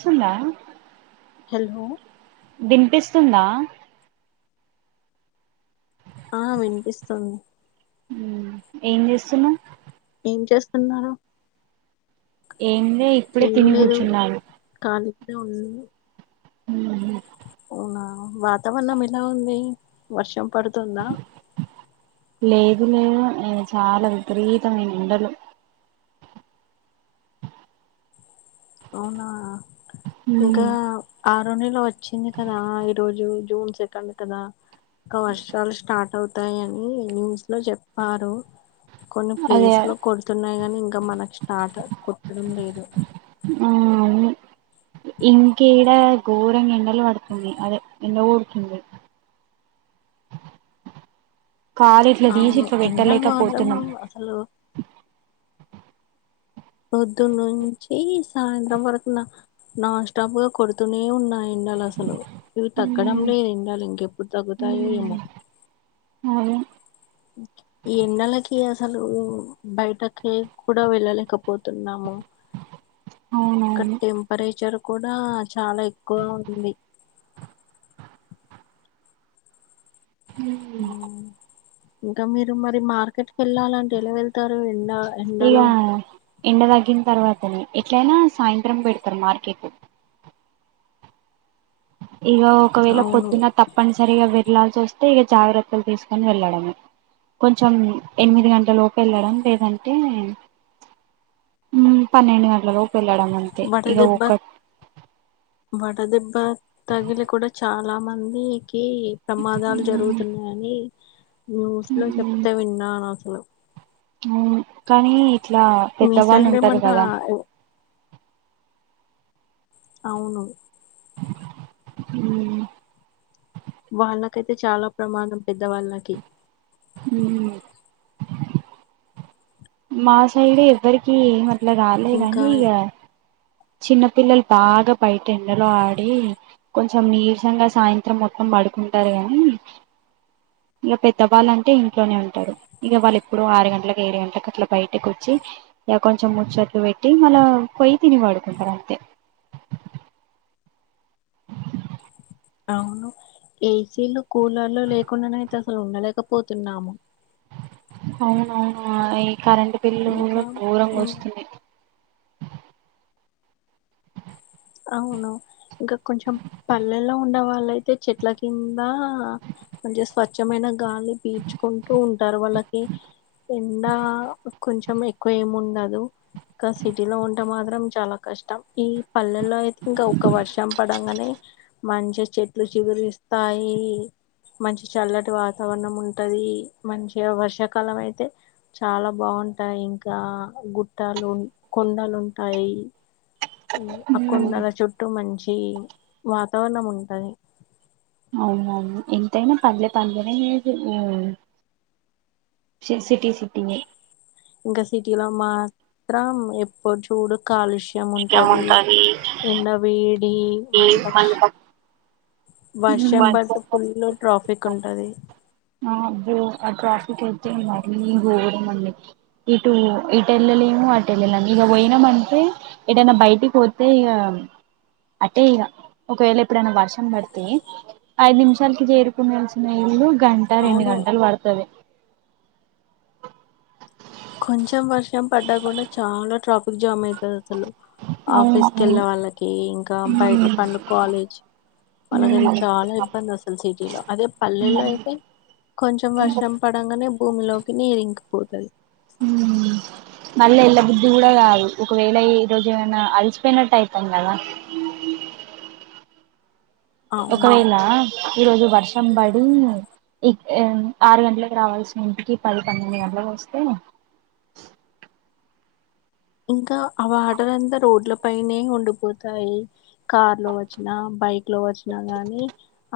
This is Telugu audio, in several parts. స్తుందా హలో వినిపిస్తుందా ఆ వినిపిస్తుంది మ్మ్ ఏం చేస్తున్నావ్ ఏం చేస్తున్నారు ఏం లే ఇప్పుడే ఏం తిని లేదు కూర్చున్నా [unintelligible] మ్మ్ మ్మ్ ఆ వాతావరణం ఎలా ఉంది వర్షం పడుతుందా లేదు లేదు ఈడ చాలా విపరీతమైన ఎండలు అవునా ఇంకా మ్మ్ ఆరో నెల వచ్చింది కదా ఈ రోజు జూన్ సెకండ్ కదా ఆ వర్షాలు స్టార్ట్ అవుతాయని న్యూస్ లో చెప్పారు కొన్ని అదే ప్లేస్ ఆ లో కొడుతున్నాయి కాని ఇంకా మనకు స్టార్ట్ కుట్టడం లేదు మ్మ్ హు ఇంకేడ ఘోరంగ ఎండలు పడుతుంది అదే ఎండ కొడుతుంది కాలు ఇట్ల తీసి ఇట్ల పెట్టలేక పోతున్నాం హలో పొద్దు నుంచి సాయంత్రం వరకు న నాన్ స్టాప్ గా కొడుతూనే ఉన్నాయి ఎండలు అసలు ఇవి తగ్గడం మ్మ్ లే ఎండలు ఇంకెప్పుడు తగ్గుతాయో ఏమో అయ్యో ఈ ఎండలకి అసలు బయటకి కూడా వెళ్ళలేకపోతున్నాము కీ క్ ఇక్కడ టెంపరేచర్ కూడా చాలా ఎక్కువ ఉంది మ్మ్ ఇంకా మీరు మరి మార్కెట్కి వెళ్ళాలంటే ఎలా వెళ్తారు ఎండ ఇగ ఎండలో ఎండ తగ్గిన తర్వాతనే ఎట్లయినా సాయంత్రం పెడతారు మార్కెట్ ఇగ ఒకవేళ అవును పొద్దున్న తప్పనిసరిగా విళ్లాల్సి వస్తే ఇగ జాగ్రత్తలు తీసుకొని వెళ్ళడమే కొంచెం ఎనిమిది గంటల లోపు వెళ్ళడం లేదంటే మ్మ్ పన్నెండు గంటలలోపు వెళ్ళాడమే వడ దెబ్బ వడ దెబ్బ తగిలి కూడా చాలా మందికి ప్రమాదాలు జరుగుతున్నాయని న్యూస్ లో చెప్తే విన్ననసలు మ్ కానీ ఇట్లా మీ పెద్దవాళ్ళు సైడ్ ఉంటారు ఏమన్నా కదా అవును మ్ వాళ్ళకైతే చాలా ప్రమాదం పెద్ద వాళ్ళకి మ్ మా సైడు ఎవ్వరికి అట్లా కాలే ఇంకా కానీ ఇగ చిన్న పిల్లలు బాగా బయట ఎండలో ఆడి కొంచెం నీరసంగ సాయంత్రం మొత్తం పడుకుంటారు గాని ఇగ పెద్దవాళ్ళ అంటే ఇంట్లోనే ఉంటారు ఇగ వాళ్ళు ఎప్పుడో ఆరు గంటలకు ఏడు గంటలకు అట్లా బయటకు వచ్చి ఇగ కొంచెం ముచ్చట్లు పెట్టి మల్ల పొయ్యి తిని పడుకుంటారు అంతే అవును ఏసీలు కూలర్లు లేకుండానైయితే అసలు ఉండలేకపోతున్నాము అవునవును ఈ కరెంట్ బిల్లు కూడ ఇంకా గోరంగా ఉమ్, వస్తుంది అవును ఇంకా కొంచెం పల్లెల్లో ఉండేవాళ్ళయితే చెట్ల కింద మంచిగ స్వచ్ఛమైన గాలి పీడ్చుకుంటూ ఉంటారు వాళ్ళకి ఎండా కొంచెం ఎక్కువ ఏమి ఉండదు ఇంకా సిటీ లో ఉంటే మాత్రం చాలా కష్టం ఈ పల్లెల్లో అయితే ఇంకా ఒక వర్షం పడంగానే మంచిగ చెట్లు చిగురిస్తాయి మంచి చల్లటి వాతావరణం ఉంటది మంచిగా వర్షాకాలం అయితే చాలా బాగుంటాయి ఇంకా గుట్టాలు కొండలు ఉంటాయి అ కొండల చుట్టూ మంచి వాతావరణం ఉంటది అవునవును ఎంతైనా పల్లే పల్లెనే వేరు మ్ సిర్సి సిట్టింగేయ్ ఇంకా సిటిలో మాత్రం ఎప్పు చూడు కాలుష్య ఉంటది ఎండ వేడి మళ్ళీ బస్ వర్షం పడితే ఫుల్ ట్రాఫిక్ ఉంటది అబ్బో ఆ ట్రాఫక్ అయితే మరి గోరం అండి ఇటు ఈటెళ్ళలేము అటేళ్ళలేము ఇగ పోయినామంటే ఏటైనా బయటికి పోతే ఇగ అటే ఇగ ఒకవేళ ఎప్పుడైనా వర్షం పడితే ఐదు నిమిషాలకి చేరుకునేల్సిన ఇల్లు గంట రెండు అవును గంటలు పడుతది కొంచెం వర్షం పడ్డాకుడ చాలా ట్రాఫిక్ జామ్ అవుతది అసలు అవును ఆఫీస్ కి అవును వెళ్ళ వాళ్ళకి ఇంకా బయట ఉమ్ పండుకో లేజ్ పలకరించే చాలా ఇబ్బంది అసలు సిటీలో అదే పల్లెల్లో అయితే కొంచెం వర్షం పడంగనే భూమిలోకి నీరింకిపోతది మ్ మళ్ళీ ఏళ్ల బుద్ధి కూడ గాదు ఒకవేళ ఈ రోజు ఏమన్నా అలిసిపోయినట్టు అయితం గదా అవును ఒకవేళ ఈరోజు వర్షం బడి ఇ ఎ ఆరు గంట్లకు కు రావాల్సిన ఇంటికి పది పన్నెండు గంట్లకోస్తే ఇంకా ఆ వాటర్ అంతా రోడ్ల పైనే ఉండిపోతాయి కార్ లో ఒచ్చినా బైక్ లో వచ్చినా గానీ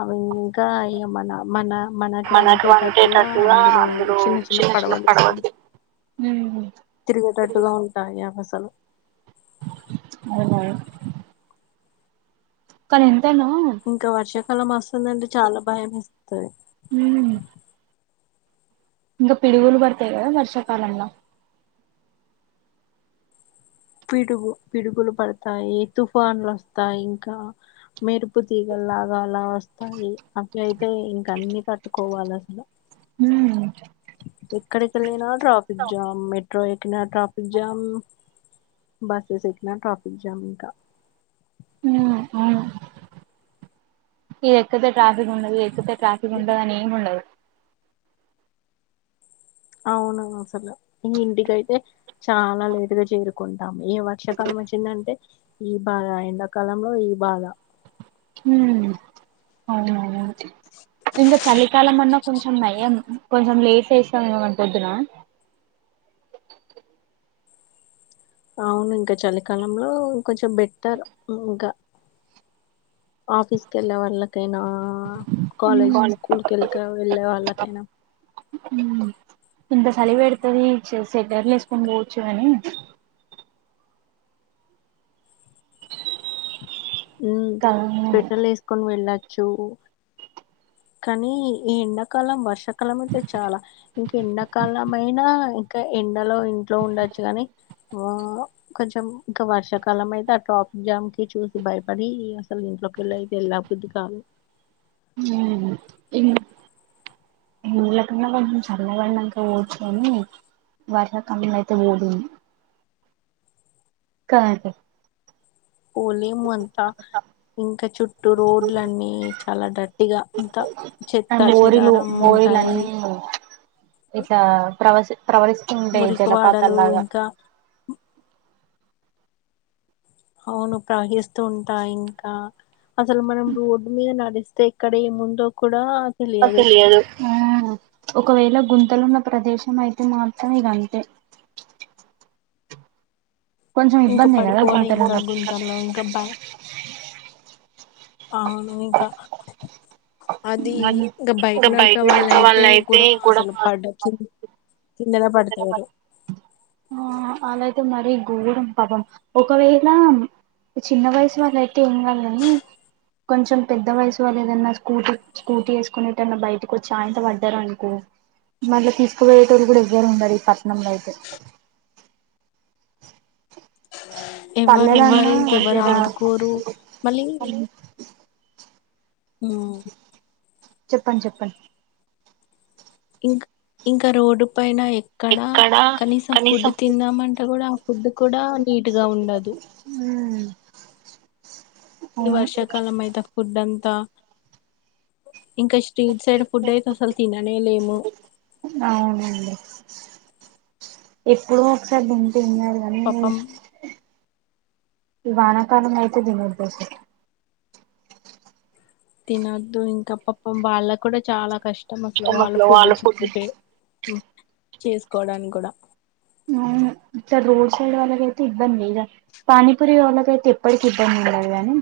అవి ఇంకా ఇగ మన మన మనకు వంటేటట్టుగా అందులో చిన్న చిన్న పడవలేస్ ఉ తిరిగేటట్టుగ ఉంటాయ అసలు అవున కానీ ఎంత అయినా ఇంక వర్షాకాలం వస్తుంది అంటే చాల భయమేస్తది హు ఇంక పిడుగులు పడతాయి కదా వర్షాకాలంల పిడుగు పిడుగులు పడతాయి తుఫాన్లు ఒస్తాయి ఇంక మెరుపు తీగలాగా అలా వస్తాయి అట్ల అయితే ఇంక అన్ని కట్టుకోవాలి అసలు హ ఎక్కడికెళ్ళిన ట్రాఫిక్ జామ్ మెట్రో ఎక్కినా ట్రాఫిక్ జామ్ బసెస్ ఎక్కిన ట్రాఫిక్ జామ్ ఇంక ఊ ఉ ఇగ ఎక్కితే ట్రాఫిక్ ఉండది ఎక్కతే ట్రాఫీక్ ఉండదు అని ఏమి ఉండదు అవున అసలు ఈ ఇంటికైతే చాలా లేటుగ చేరుకుంటాము ఇగ వర్షాకాలం వచ్చిందంటే ఈ బాధ ఎండాకాలంలో ఈ బాధ ఊ అవునా ఇంక చలికాలం అన్నా కొంచెం నయం కొంచెం లేసేస్తా [unintelligible] పొద్దున అవును ఇంక చలికాలంలో కొంచెం బెట్టరు ఇంక ఆఫీస్కి ఎళ్ళే వాళ్ళకైనా కాలేజ్ కాలే స్కూల్ క కె కెళ్ళే వాళ్ళకైనా ఊ ఇంత సలి పెడుతది సెటర్లు ఏసుకొని పోవచ్చు గని ఉ కాదు స్వెటర్లు వేసుకొని వెళ్ళచ్చు కనీ ఈ ఎండకాలం వర్షాకాలం అయితే చాల ఇంక ఎండాకాలమైనా ఇంక ఎండలో ఇంట్లో ఉండొచ్చు కాని వ కొంచెం ఇంకా వర్షాకాలం అయితే ఆ ట్రాఫిక్ జామ్ కి చూసి భయపడి అసలు ఇంట్లోకెళ్ళయితే ఎళ్ళం కొద్ది కాదు ఊ ఇం ళ్ళ కున్నా గాని చల్లబడినంక పోవచ్చు గని వర్ష కాలమైతే [unintelligible] క [unintelligible] పోలేము అంత ఇంక చుట్టూ రోడ్లన్నీ చాలా డట్టిగా అంత చెత్తా అండి మోరీలు చెదారం ఉంటాయి ఇట్ల ప్రవసి ప్రవరిస్తుండే మురికి జలపాతలు వాడలు లాగ ఇంకా అవును ప్రవహిస్తూ ఉంటాయి ఇంక అసలు మనం రోడ్డు మీద నడిస్తే ఎక్కడ ఏముందో కూడ తెలియదు ఆ ఒకవేళ గుంతలున్న ప్రదేశం అయితే మాత్రం ఇది అంతే కొంచెం ఇంక ఇబ్బందే కదా పడిపోవుడే ఇంక గుంతలున్న గుంతల్లో ఇంకా [unintelligible] అవును ఇంక అది ఇంక బైక్ నడిపే వాళ్ళ అయితే కూడా అసలు పడ [unintelligible] ఆ అలాయితే మరి గోరం పపం ఒకవేళ చిన్న వయసు వాళ్ళ అయితే ఏం కాాలని కొంచెం పెద్ద వయసు వాళ్ళు ఏదన్నా స్కూటీ స్కూటీ వేసుకుొనేటన్నా బయటకు వచ్చి ఆయంత పడ్డారు అనుకో మళ్ళీ తీసుకుపోయేటోళ్లు కూడా ఎవ్వరు ఉండరు ఈ పట్నంలో అయితే ఎవరు ఉండరు పల్లెలన్నా ఇంకెవరు జర ఆదుకోరు మళ్ళీ ఉ చెప్పండి చెప్పండి ఇంకా ఇంకా రోడ్ పైన ఎక్కడా కనీసం ఫుడ్ తిందామంట కూడా ఫుడ్ కూడా నీట్ గా ఉండదు ఉ ఈ వర్షాకాలం అయితే ఫుడ్ అంతా ఇం కిస్ స్ట్రీట్ సైడ్ ఫుడ్ అయితే అసలు తిననేలేము అవునండి ఎప్పుడు ఒకసారి నేను తిన్నాను కానీ పాపం ఈ వానాకాల అయితే తినొద్దు తినొద్దు ఇంకా పాపం వాళ్ళకి కూడా చాలా కష్టం అసలు వాళ్ళ ఫుడ్ చెడిపోయి ఉ చేసుకోవడానికి కూడా అవును ఇట్ట రోసాడు వాళ్లది అయితే ఇబ్బంది గా పానీ పూరి వాళ్లకి అయితే ఇప్పటికి ఇబ్బంది ఉండదు గానీ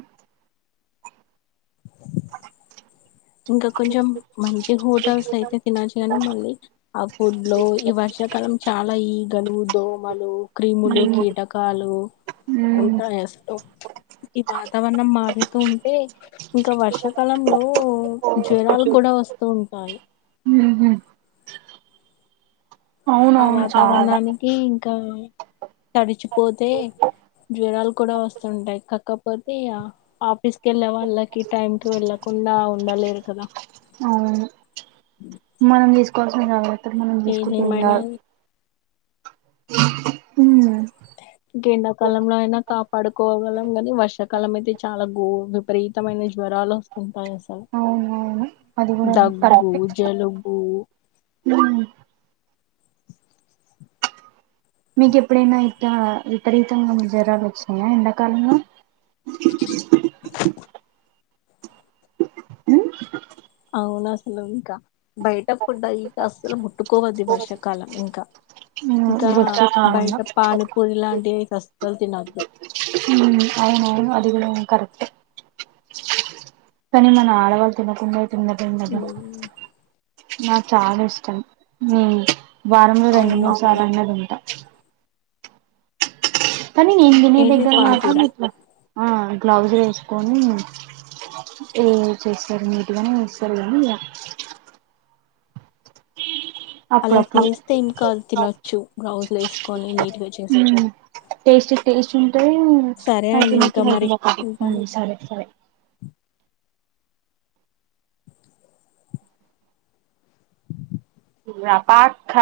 ఇంకా కొంచెం మంచి హోటల్స్ అయితే తినచ్చు కాని మళ్ళీ హౌ ఫుడ్ లో ఈ వర్షాకాలం చాలా ఈగలు దోమలు క్రీములు క్రీము కీటకాలు ఉంటాయి అసలు ఈ వాతావరణం మారుతూ ఉంటే ఇంకా వర్షాకాలంలో జ్వరాలు కూడా వస్తూ ఉంటాయి ఉహు ఆ అవునవును చాలా వాతావరణానికి ఇంకా తడిచిపోతే జ్వరాలు కూడా వస్తుంటాయి కాకపోతే ఆఫీస్ వెళ్ళ వాళ్ళకి టైమ్ కి వెళ్ళకుండా ఉండలేరు కదా అవును మనం తీసుకోవాల్సిన కావత్తలు మనం తీసుకుంటే ఏం ఏదేమైనా కాదు హూ ఇంకా ఎండాకాలంలో అయినా కాపాడుకోగలం గాని వర్షాకాలం అయితే చాలా గోదం విపరీతమైన జ్వరాలు వస్తుంటాయి అసలు అవునవును అది సరే కూడా దగ్గు జలుబు ఉ మీకు ఎప్పుడైనా ఇట్లా విపరీతంగా జరాలు వచ్చినాయా ఎండాకాలంలో హు అవును అసలు ఇంకా బయటప్పుడు ఇక అసలు ముట్టుకోవద్ది ఈ వర్షాకాలం ఇంకా ఇంకా ఇది వచ్చే బయట కాలంలో పానీపూరి లాంటివి సస్తులు తినొద్దు ఉమ్ అవును అవును అది కూడా కరెక్ట్ కానీ మన ఆడవాళ్ళు తినకుండా తిన్న తిన్నగా ఉమ్, నాకు చాలా ఇష్టం నీ వారంలో రెండు అవును మూడు అసలు సార్లు అన్న తింటా కానీ నేను తినే ఏంటి దగ్గర మాక పానీపూర మీ గ్లౌజ్ వేసుకొని ఏ చేస్తారు నీట్గానే ఇస్తారు గానీ ఈయ అప్పుడు అలా అప్పుడు చేస్తే ఏం కాదు తినొచ్చు బ్లౌజులు వేసుకొని [unintelligible] నీట్గా చేస్తే ఉమ్ టేస్ట్ టేస్ట్ ఉంటే సరే అండి అగినకి ఇంకా మరి ఉంటాను హగిటి సరే సరే ఇప్పుడ ఆ పక్క